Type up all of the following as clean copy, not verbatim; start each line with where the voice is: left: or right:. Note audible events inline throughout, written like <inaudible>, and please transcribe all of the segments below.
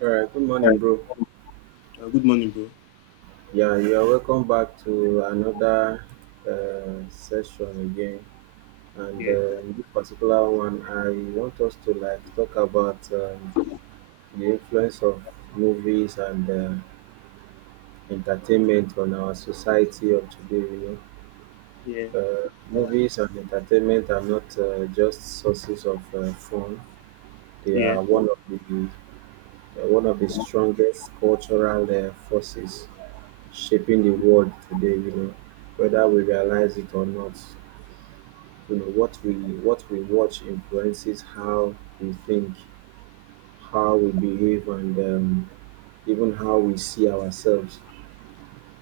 right: All right, good morning,
left: Hi.
right: bro.
left: Good morning, bro.
right: Yeah, you are welcome back to another session again. And
left: Yeah,
right: in this particular one, I want us to like talk about the influence of movies and entertainment on our society of today. You
left: yeah,
right: know, movies and entertainment are not just sources of fun; they
left: yeah,
right: are one of the strongest cultural forces shaping the world today, you know, whether we realize it or not. You know, what we watch influences how we think, how we behave, and even how we see ourselves.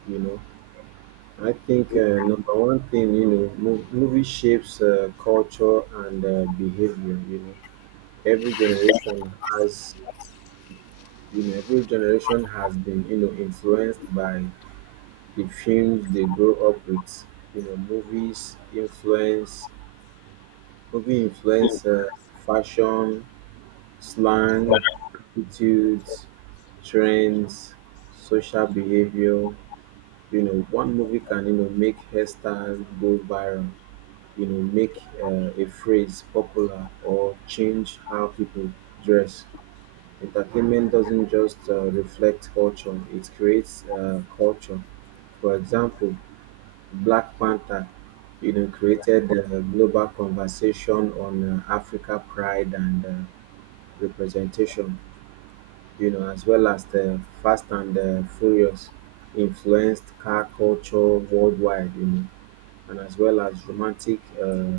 right: You know, I think number one thing, you know, movie shapes culture and behavior. You know, every generation has, every generation has been, you know, influenced by the films they grow up with. You know, movie influence fashion, slang, attitudes, trends, social behavior. You know, one movie can, you know, make hairstyle go viral. You know, make a phrase popular or change how people dress. Entertainment doesn't just reflect culture; it creates culture. For example, Black Panther, you know, created a global conversation on Africa pride and representation, you know, as well as the Fast and the Furious influenced car culture worldwide, you know, and as well as romantic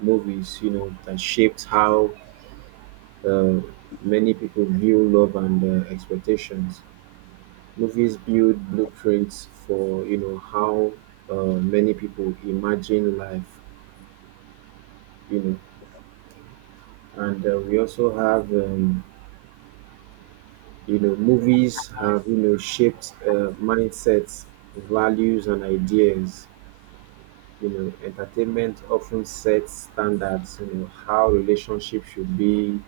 right: movies, you know, that shaped how uh, many people view love and expectations. Movies build blueprints for, you know, how many people imagine life, you know. And we also have you know, movies have, you know, shaped mindsets, values, and ideas. You know, entertainment often sets standards, you know, how relationships should be,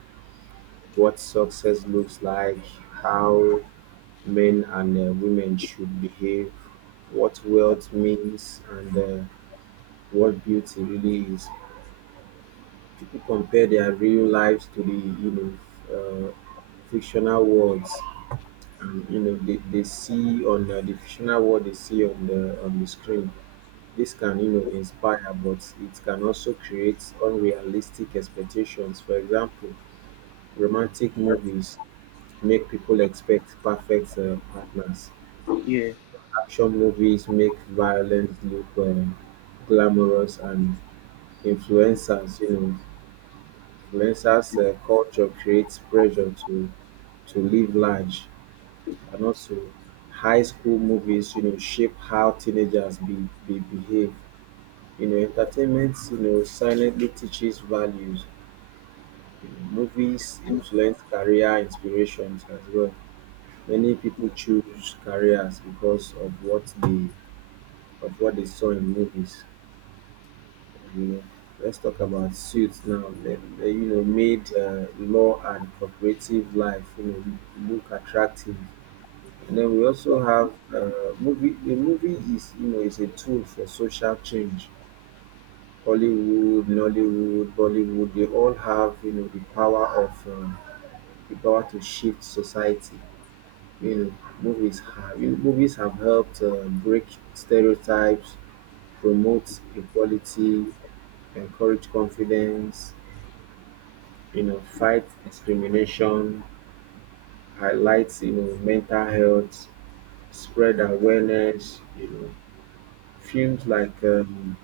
right: what success looks like, how men and women should behave, what wealth means, and what beauty really is. People compare their real lives to the, you know, fictional worlds, and you know, they see on the fictional world they see on the screen. This can, you know, inspire, but it can also create unrealistic expectations. For example, romantic movies make people expect perfect partners,
left: yeah,
right: action movies make violence look glamorous, and influencers you know influencers culture creates pressure to live large. And also, high school movies, you know, shape how teenagers be behave. You know, entertainment, you know, silently teaches values. You know, movies influence career inspirations as well. Many people choose careers because of what they saw in movies. You know, let's talk about suits now. You know, made law and cooperative life, you know, look attractive. And then we also have movie. The movie is, you know, is a tool for social change. Hollywood, Nollywood, Bollywood, they all have, you know, the power of, the power to shift society. You know, movies have helped break stereotypes, promote equality, encourage confidence. You know, fight discrimination, highlights, you know, mental health, spread awareness. You know, Films like um,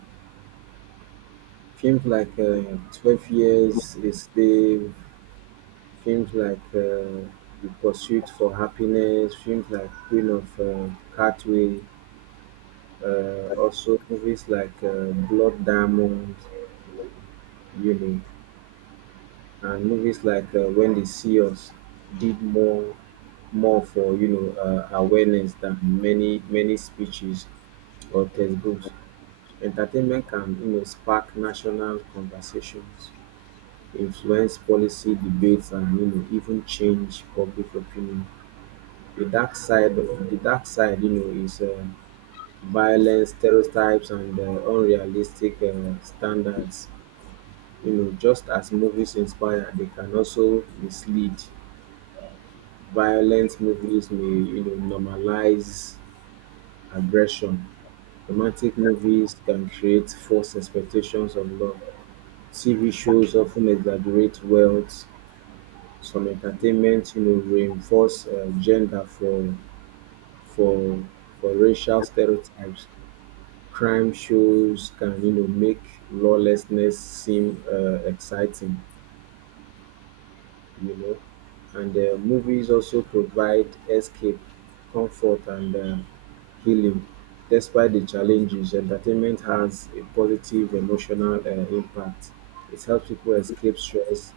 right: films like Twelve Years a Slave, films like The Pursuit for Happiness, films like Queen of Catway, also movies like Blood Diamond, you know, and movies like When They See Us did more for, you know, awareness than many many speeches or textbooks. Entertainment can, you know, spark national conversations, influence policy debates, and you know, even change public opinion. The dark side, you know, is violence, stereotypes, and unrealistic standards. You know, just as movies inspire, they can also mislead. Violent movies may, you know, normalize aggression. Romantic movies can create false expectations of love. TV shows often exaggerate wealth, some entertainment, you know, reinforce gender for for racial stereotypes. Crime shows can, you know, make lawlessness seem exciting, you know. And movies also provide escape, comfort, and healing. Despite the challenges, entertainment has a positive emotional impact. It helps people escape stress,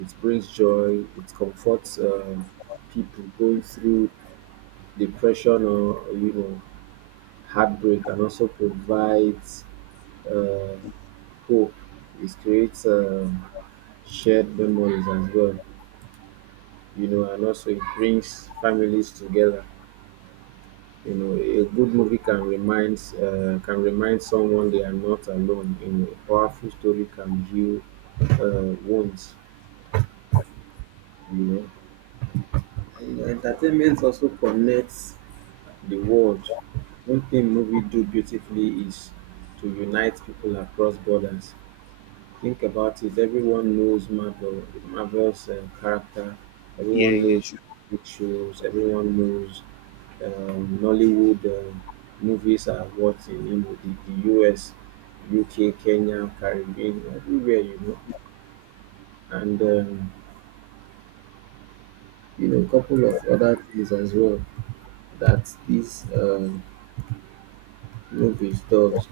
right: it brings joy, it comforts people going through depression or, you know, heartbreak, and also provides uh, hope. It creates shared memories as well, you know, and also it brings families together. You know, a good movie can remind someone they are not alone. You know, a powerful story can heal wounds, you know. You know, entertainment also connects the world. One thing movie do beautifully is to unite people across borders. Think about it, everyone knows Marvel, Marvel's character.
left: yeah,
right: Everyone
left: yeah,
right: knows
left: sure.
right: big shows. Everyone knows Nollywood movies are what in, you know, the US, UK, Kenya, Caribbean, everywhere, you know. And you know, a couple of other things as well that these movies does.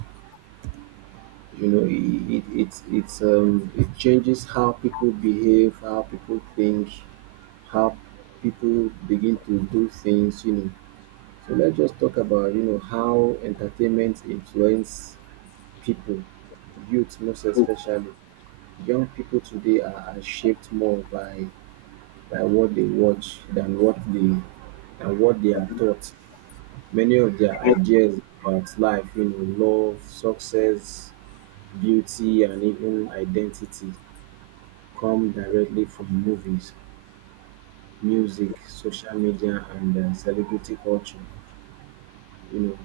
right: You know, it's it changes how people behave, how people think, how people begin to do things, you know. So let's just talk about, you know, how entertainment influence people, youth most especially. Young people today are shaped more by what they watch than what they are taught. Many of their
left: Okay.
right: ideas about life, you know, love, success, beauty, and even identity come directly from movies, music, social media, and celebrity culture. You know,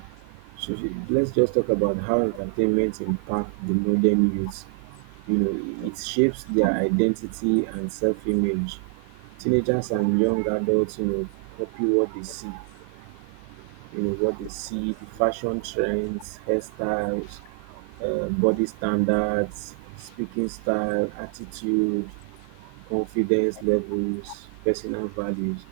right: so let's just talk about how entertainment impact the modern youth. You know, it shapes their identity and self-image. Teenagers and young adults, you know, copy what they see. You know, what they see, the fashion trends, hairstyles, body standards, speaking style, attitude, confidence levels, personal values.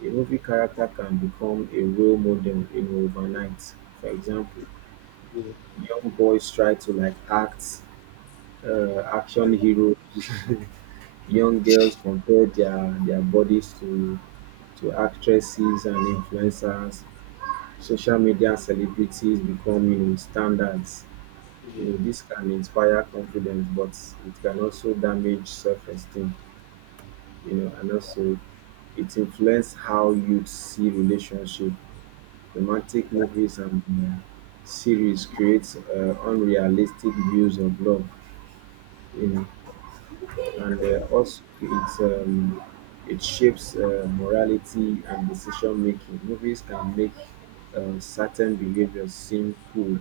right: A movie character can become a role model, you know, overnight. For example,
left: Yeah,
right: young boys try to like act action heroes. <laughs> Young girls compare their bodies to actresses and influencers. Social media celebrities become, you know, standards. You know, this can inspire confidence, but it can also damage self-esteem. You know, and also it influences how youth see relationship. Romantic movies and series creates unrealistic views of love. You know, and also it's, it shapes morality and decision making. Movies can make certain behaviors seem cool,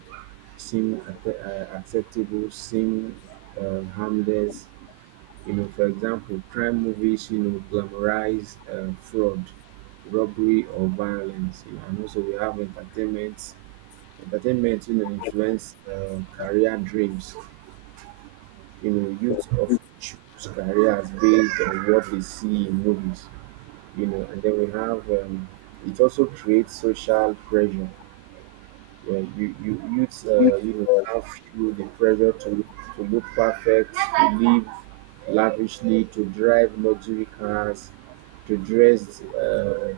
right: seem acceptable, seem harmless. You know, for example, crime movies, you know, glamorize fraud, robbery, or violence. You know, and also we have entertainment. Entertainment, you know, influence career dreams, you know, youth of choose careers based on what they see in movies, you know. And then we have it also creates social pressure. Yeah, you youth,
left: yeah,
right: you know, have feel the pressure to look perfect, to live lavishly, to drive luxury cars, to dress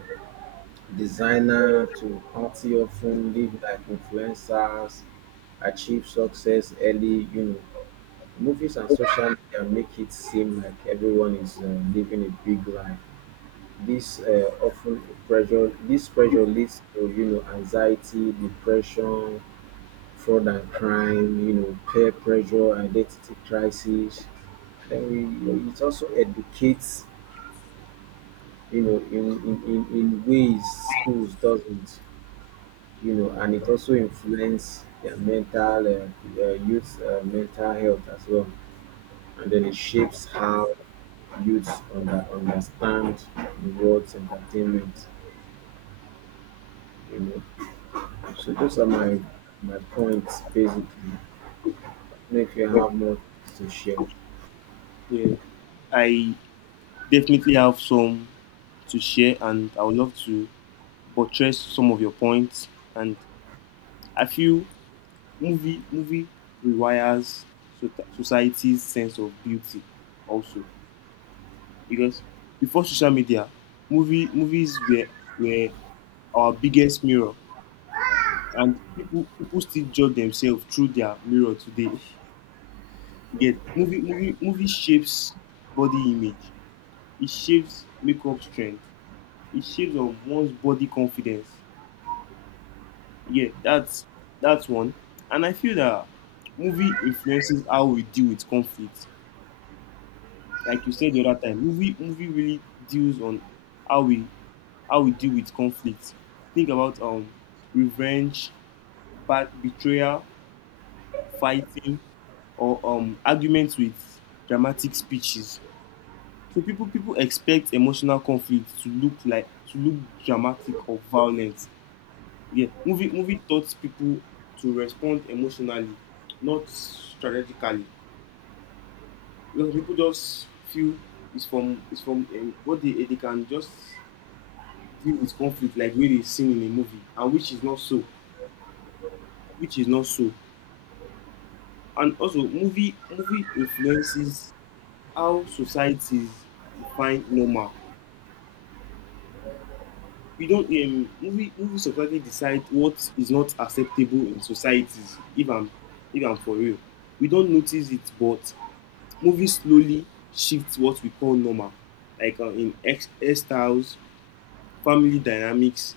right: designer, to party often, live like influencers, achieve success early, you know. Movies and social media make it seem like everyone is living a big life. This often pressure. This pressure leads to, you know, anxiety, depression, fraud and crime. You know, peer pressure, identity crisis. Then we, you know, it also educates, you know, in ways schools doesn't, you know. And it also influences their mental health as well. And then it shapes how youths understand the world's entertainment. You know, so those are my points basically. I don't know if you have more to share.
left: yeah. I definitely have some to share, and I would love to buttress some of your points. And I feel movie rewires society's sense of beauty, also because before social media, movies were our biggest mirror, and people still judge themselves through their mirror today. <laughs> You get movie shapes body image. It shapes makeup strength. It shapes on one's body confidence. Yeah, that's one. And I feel that movie influences how we deal with conflict. Like you said the other time, movie really deals on how we how we deal with conflict. Think about revenge, bad betrayal, fighting, or arguments with dramatic speeches. So people expect emotional conflict to look like, to look dramatic or violent. Yeah, movie taught people to respond emotionally, not strategically. You know, people just feel it's from what they can just deal with conflict like way they seen in a movie, and which is not so. And also, movie influences how societies define normal. We don't Movies automatically decide what is not acceptable in societies. If I'm for real, we don't notice it, but movies slowly shift what we call normal, like hairstyles, family dynamics,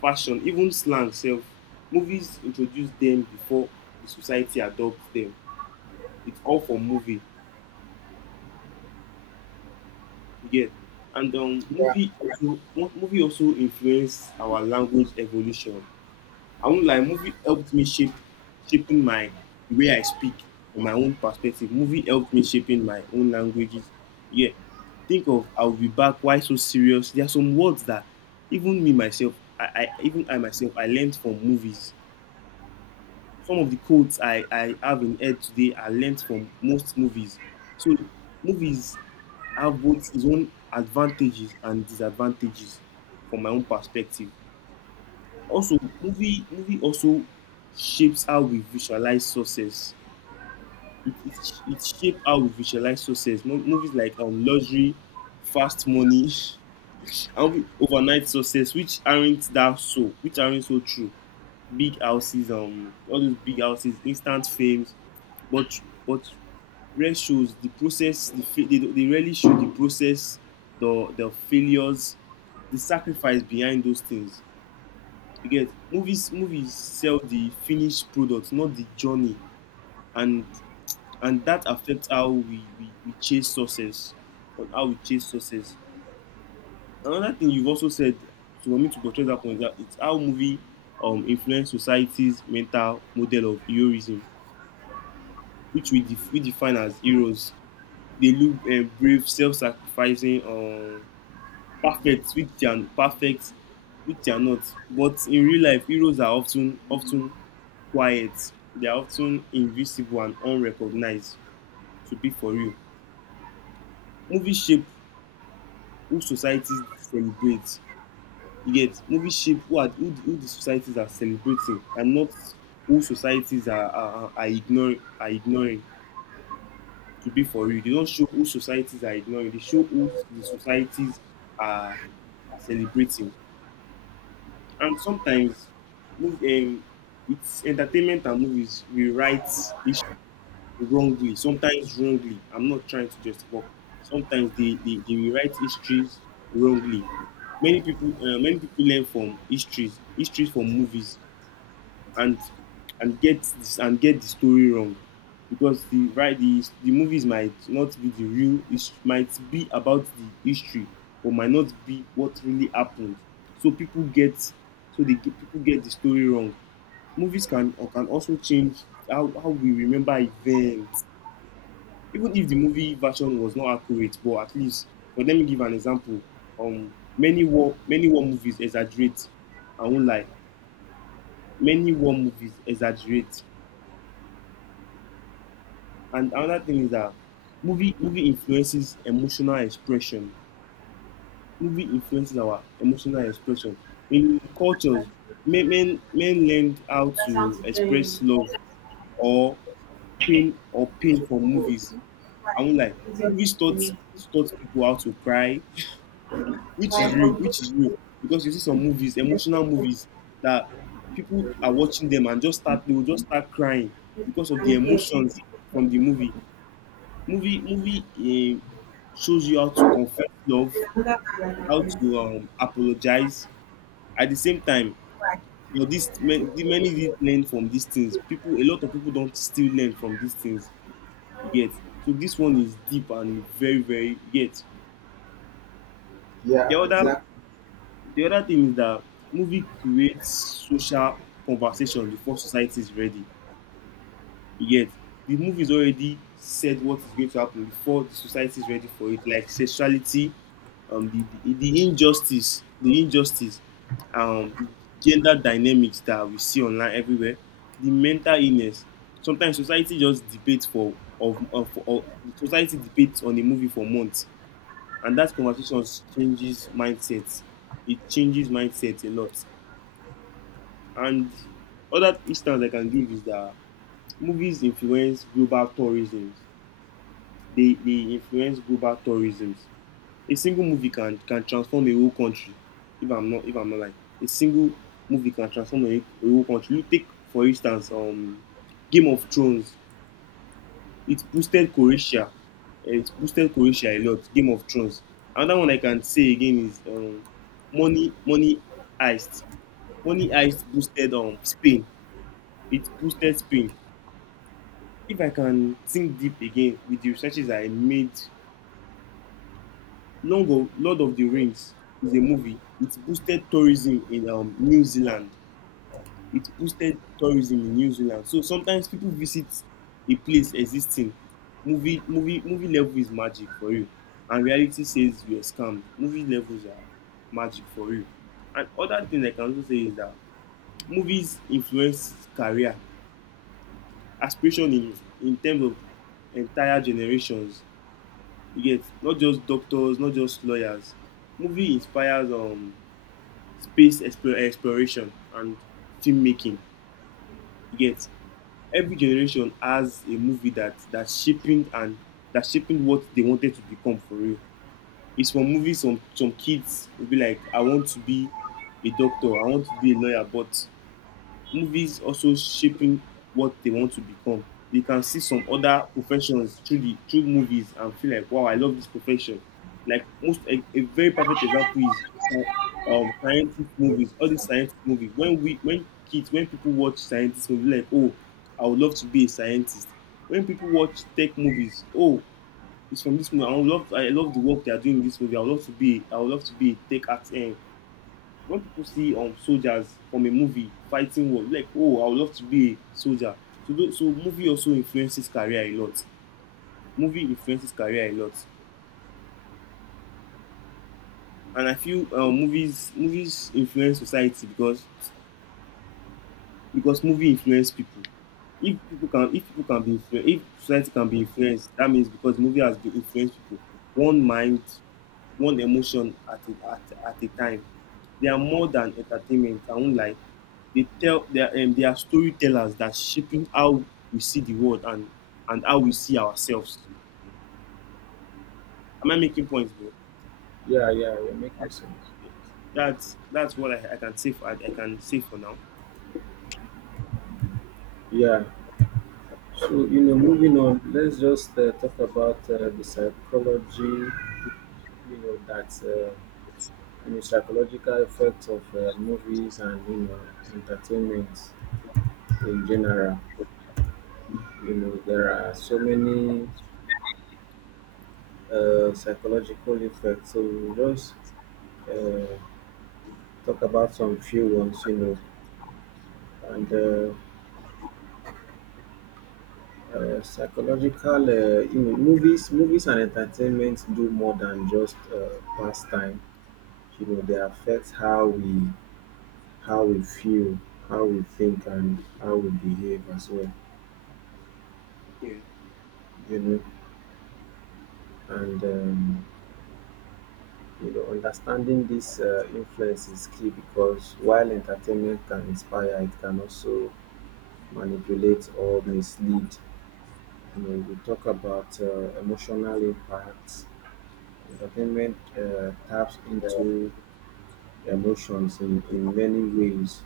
left: fashion, even slang. Self Movies introduce them before the society adopts them. It's all for movie, you get? And
right: Yeah.
left: movie also influence our language evolution. I won't lie, movie helped me shape shaping my the way I speak from my own perspective. Movie helped me shaping my own languages. Yeah. Think of I'll be back, why so serious? There are some words that even me myself, I even I myself I learned from movies. Some of the quotes I have in head today are learned from most movies. So movies have both its own advantages and disadvantages from my own perspective. Also, movie also shapes how we visualize success. It it it shape how we visualize success. Mo Movies like Luxury, Fast Money <laughs> and we Overnight Success, which aren't so true. Big houses, all those big houses, instant fames, but rare shows the process the fa they don't- they rarely show the process, the failures, the sacrifice behind those things. You get, movies sell the finished product, not the journey, and that affects how we chase success, or how we chase success. Another thing you've also said to want me to portray that point is that it's how movie influence society's mental model of heroism, which we define as heroes. They look brave, self-sacrificing, perfect, which they are not. But in real life, heroes are often quiet. They are often invisible and unrecognized, to be for real. Movies shape who societies celebrate. Yet, movies shape who the societies are celebrating and not who societies are, ignoring, to be for real. They don't show who societies are ignoring, they show who the societies are, are celebrating. And sometimes, move, um, it's entertainment and movies rewrite history wrongly, sometimes wrongly. I'm not trying to just, but sometimes they rewrite histories wrongly. Many people, learn from histories, histories from movies, and get this and get the story wrong, because the right the movies might not be the real. It might be about the history, or might not be what really happened. So people get the story wrong. Movies can also change how we remember events even if the movie version was not accurate, but at least, but let me give an example. Many war movies exaggerate. I won't lie. Many war movies exaggerate. And another thing is that movie influences emotional expression. Movie influences our emotional expression. In cultures, men learned how
right: That sounds
left: to
right: to join in.
left: express love or pain from movies. I
right: Why?
left: won't lie.
right: Is your
left: Movies
right: company?
left: taught people how to cry,
right: Why from good
left: which is real. Because you see some movies,
right: your
left: emotional movies, that people are watching them and they will just start crying
right: head?
left: because of
right: And
left: the
right: again,
left: emotions from the movie. Movie shows you how to confess love,
right: there's another man
left: how
right: like this.
left: to apologize. At the same time,
right: Why?
left: you know, the many did learn from these things. People, a lot of people don't still learn from these things. You get, so this one is deep and very, very, you get. The
right: Yeah,
left: other
right: exactly.
left: The other thing is that movie creates social conversation before society is ready. Yet the movie is already said what is going to happen before the society is ready for it, like sexuality, the injustice, um, gender dynamics that we see online everywhere, the mental illness. Sometimes society just debates for of society debates on a movie for months, and that conversation changes mindsets. It changes mindsets a lot. And other instance I can give is that movies influence global tourism. They influence global tourism. A single movie can transform a whole country. If I'm not lying, a single movie can transform a whole country. You take for instance Game of Thrones. It boosted Croatia. Eh, it boosted Croatia a lot. Game of Thrones. Another one I can say again is Money Heist. Money Heist boosted Spain. It boosted Spain. If I can think deep again with the researches I made, Lord of the Rings is a movie. It boosted tourism in New Zealand. It boosted tourism in New Zealand. So sometimes people visit a place existing. Movie level is magic for you. And reality says you are scammed. Movie levels are magic for you. And other thing I can also say is that movies influence career aspiration in terms of entire generations. You get, not just doctors, not just lawyers. Movie inspires exploration and filmmaking. You get, every generation has a movie that shaping what they wanted to become for real. It's from movies. Some kids will be like, I want to be a doctor, I want to be a lawyer, but movies also shaping what they want to become. They can see some other professions through the through movies and feel like, wow, I love this profession. Like most, a very perfect example is scientific movies, all these scientific movies. When kids, when people watch scientist movies, like, oh, I would love to be a scientist. When people watch tech movies, oh, it's from this movie. I love the work they are doing in this movie. I would love to be a tech art eh, when people see soldiers from a movie fighting war, like, oh, I would love to be a soldier. So movie also influences career a lot. Movie influences career a lot. And I feel movies influence society because movie influence people. If people can, if society can be influenced, that means because movie has been influenced people, one mind, one emotion at at a time. They are more than entertainment, I won't lie. They are, they are storytellers that shaping how we see the world, and how we see ourselves. Am I making points, bro?
right: Yeah, yeah, you're making sense.
left: That's what I can say for, I can say for now.
right: Yeah, so, you know, moving on, let's just talk about the psychology, you know, psychological effects of movies and, you know, entertainment in general. You know, there are so many psychological effects. So, we'll just uh, talk about some few ones, you know. And psychological, you know, movies, movies and entertainment do more than just pastime. You know, they affect how we feel, how we think, and how we behave as well,
left: Yeah.
right: you know. And you know, understanding this influence is key because while entertainment can inspire, it can also manipulate or mislead. You know, we talk about emotional impacts. Entertainment taps into emotions in many ways,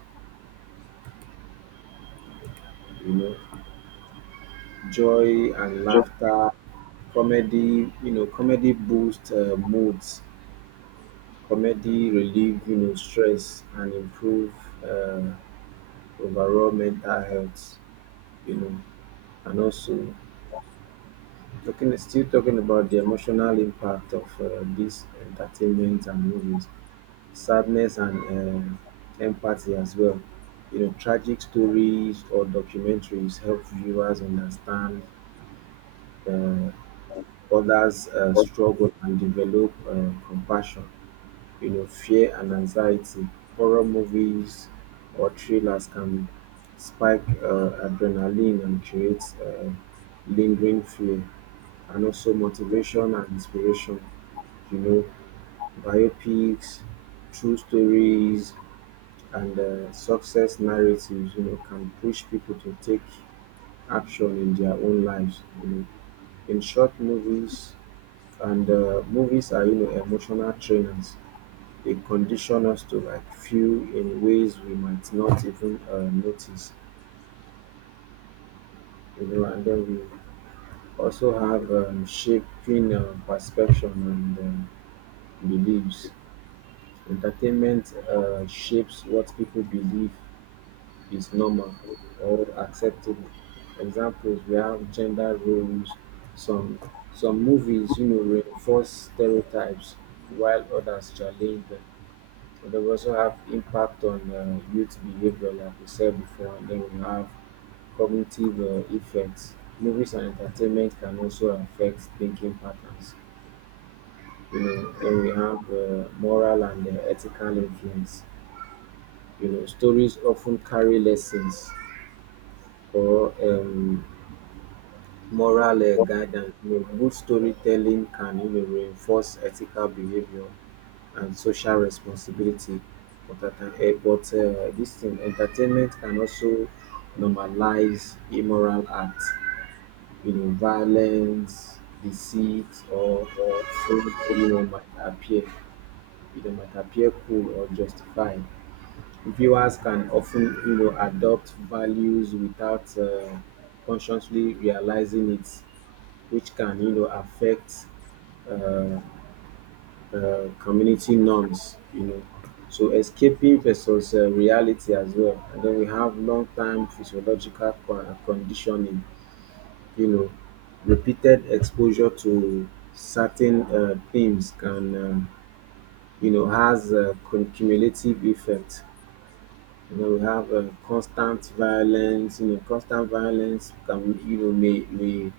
right: you know, joy and
left: Yeah.
right: laughter, comedy, you know, comedy boosts moods. Comedy relieve, you know, stress and improve uh, overall mental health. You know, and also talking about the emotional impact of this entertainment and movies, sadness and empathy as well. You know, tragic stories or documentaries help viewers understand uh, others' struggle and develop compassion, you know, fear and anxiety. Horror movies or thrillers can spike adrenaline and create lingering fear, and also motivation and inspiration, you know, biopics, true stories, and success narratives, you know, can push people to take action in their own lives, you know. In short, movies and movies are, you know, emotional trainers. They condition us to like feel in ways we might not even notice, you know. And then we also have shaping perception and beliefs. Entertainment shapes what people believe is normal or acceptable. Examples, we have gender roles. Some some movies, you know, reinforce stereotypes while others challenge them. But we also have impact on youth behavior, like we said before, and then we have cognitive effects. Movies and entertainment can also affect thinking patterns. You know, then we have moral and ethical influence. You know, stories often carry lessons or moral guidance. You know, good storytelling can, you know, reinforce ethical behavior and social responsibility important, but this thing entertainment can also normalize immoral acts, you know, violence, deceit, or fraud, you know might appear you know, might appear cool or justified. Viewers can often, you know, adopt values without consciously realizing it, which can, you know, affect uh, community norms, you know. So escaping versus reality as well. And then we have long-term physiological conditioning, you know, repeated exposure to certain themes can, you know, has a cumulative effect. You know, we have constant violence. You know, constant violence can, you know, may,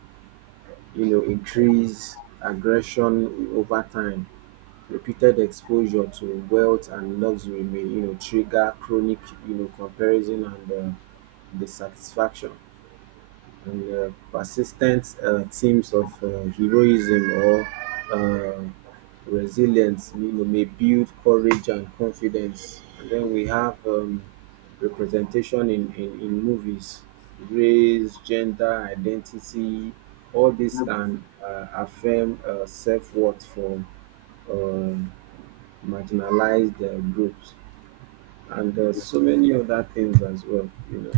right: you know, increase aggression over time. Repeated exposure to wealth and luxury may, you know, trigger chronic, you know, comparison and dissatisfaction, and persistent themes of heroism or uh, resilience, you know, may build courage and confidence. And then we have representation in, in movies, race, gender identity, all this can affirm self-worth for uh, marginalized groups, and so many other things as well. You know,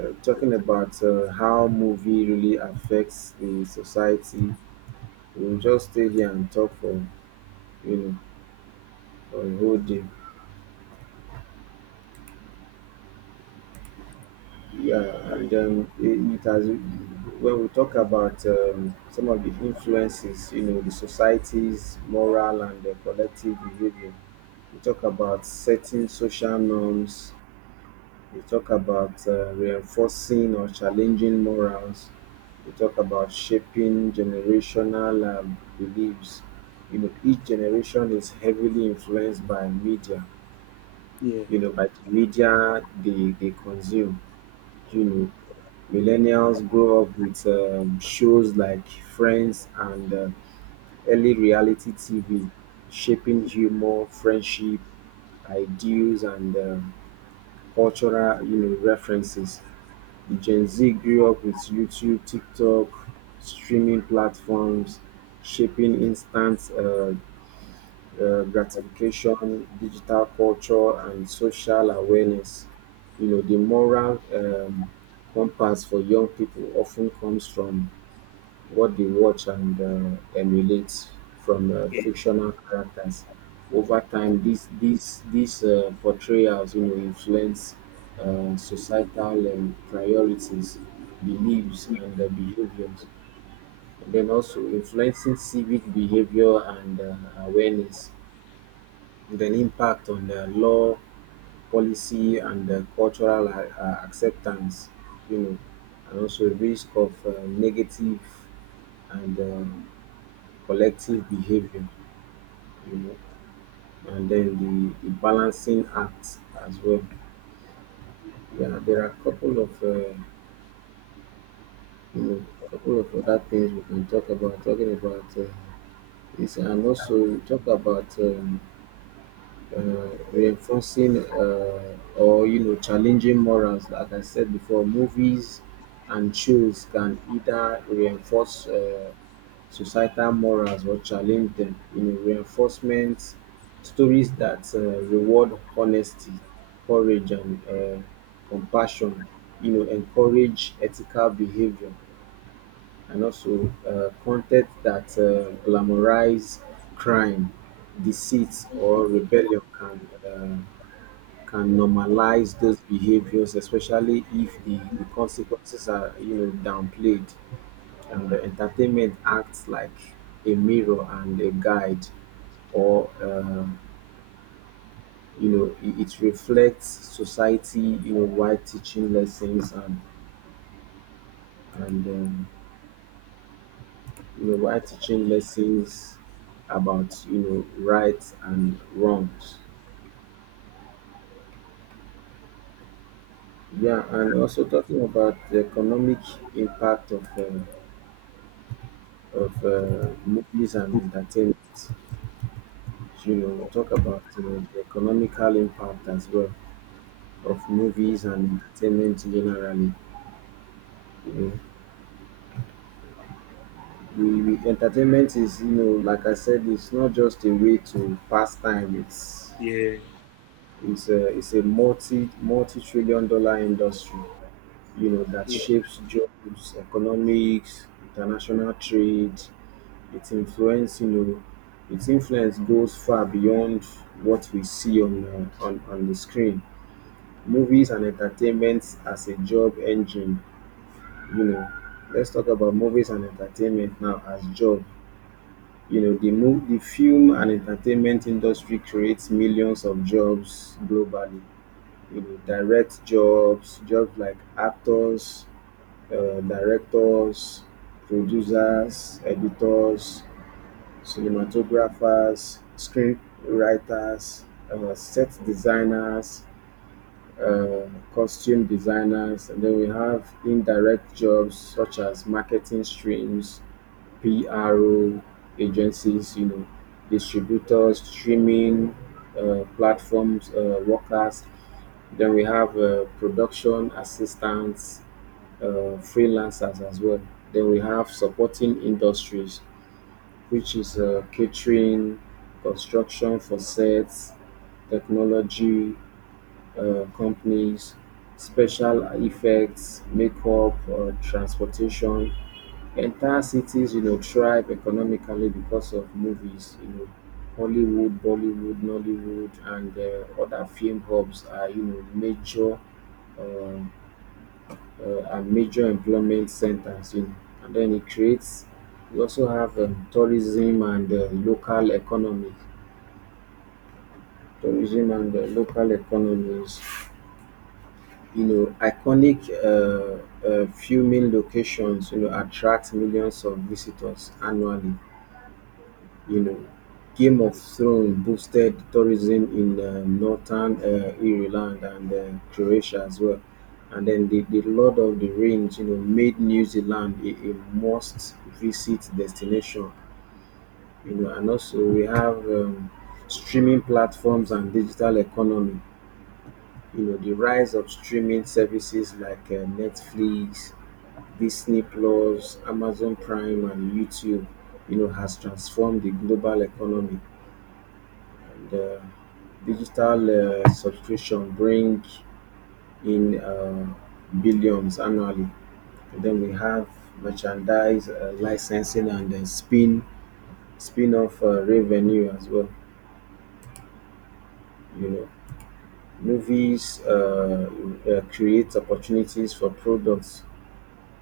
right: talking about how movie really affects the society, we'll just stay here and talk for, you know, for a whole day. Yeah, and then it has, when we talk about some of the influences, you know, the society's moral and the collective behavior. We talk about setting social norms. We talk about reinforcing or challenging morals. We talk about shaping generational beliefs. You know, each generation is heavily influenced by media.
left: Yeah.
right: You know, by the media they consume. You know, millennials grow up with shows like Friends and early reality TV, shaping humor, friendship, ideals, and um, cultural, you know, references. The Gen Z grew up with YouTube, TikTok, streaming platforms, shaping instant gratification, digital culture, and social awareness. You know, the moral compass for young people often comes from what they watch and emulate from fictional characters. Over time, these portrayals, you know, influence societal priorities, beliefs, and behaviors, and then also influencing civic behavior and awareness, and then impact on the law, policy, and cultural acceptance, you know, and also risk of negative and collective behavior, you know, and then the balancing act as well. Yeah, there are a couple of you know, couple of other things we can talk about. Talking about this, and also we talk about reinforcing or, you know, challenging morals. Like I said before, movies and shows can either reinforce societal morals or challenge them. You know, reinforcement stories that reward honesty, courage, and compassion, you know, encourage ethical behavior, and also content that glamorize crime, deceit, or rebellion can. Can normalize those behaviors, especially if the consequences are, you know, downplayed, and the entertainment acts like a mirror and a guide, or you know, it reflects society, you know, while teaching lessons, and and um, you know, while teaching lessons about, you know, rights and wrongs. Yeah, and also talking about the economic impact of movies and entertainment, you know, talk about, you know, the economical impact as well of movies and entertainment generally. You know, entertainment is, you know, like I said, it's not just a way to pass time. It's
left: Yeah.
right: it's a it's a multi trillion-dollar industry, you know, that
left: Yeah.
right: shapes jobs, economics, international trade. Its influence, you know, its influence goes far beyond what we see on the screen. Movies and entertainment as a job engine, you know, let's talk about movies and entertainment now as job. You know, the film and entertainment industry creates millions of jobs globally. You know, direct jobs like actors, directors, producers, editors, cinematographers, screenwriters, set designers, uh, costume designers. And then we have indirect jobs such as marketing streams, PRO agencies, you know, distributors, streaming platforms, workers. Then we have production assistants, freelancers as well. Then we have supporting industries, which is catering, construction for sets, technology companies, special effects, makeup, transportation. Entire cities, you know, thrive economically because of movies, you know. Hollywood, Bollywood, Nollywood, and other film hubs are, you know, major um, are major employment centers, you know, and then it creates, we also have tourism and local economy, tourism and local economies, you know, iconic filming locations, you know, attract millions of visitors annually. You know, Game of Thrones boosted tourism in northern Ireland and Croatia as well. And then the Lord of the Rings, you know, made New Zealand a must visit destination, you know. And also we have streaming platforms and digital economy. You know, the rise of streaming services like Netflix, Disney Plus, Amazon Prime, and YouTube, you know, has transformed the global economy, and digital subscription bring in billions annually. And then we have merchandise, licensing, and then spin off revenue as well. You know, movies create opportunities for products,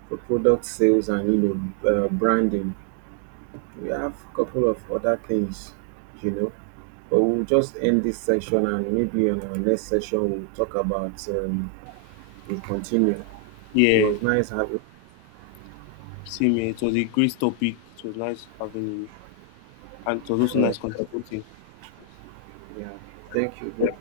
right: for product sales and, you know, branding. We have a couple of other things, you know. But we'll just end this section, and maybe on our next session we'll talk about we continue. It
left: Yeah.
right: was nice having you.
left: Same here. It was a great topic. It was nice having you. And it was also
right: All right.
left: nice contributing.
right: Yeah. Thank you, bro.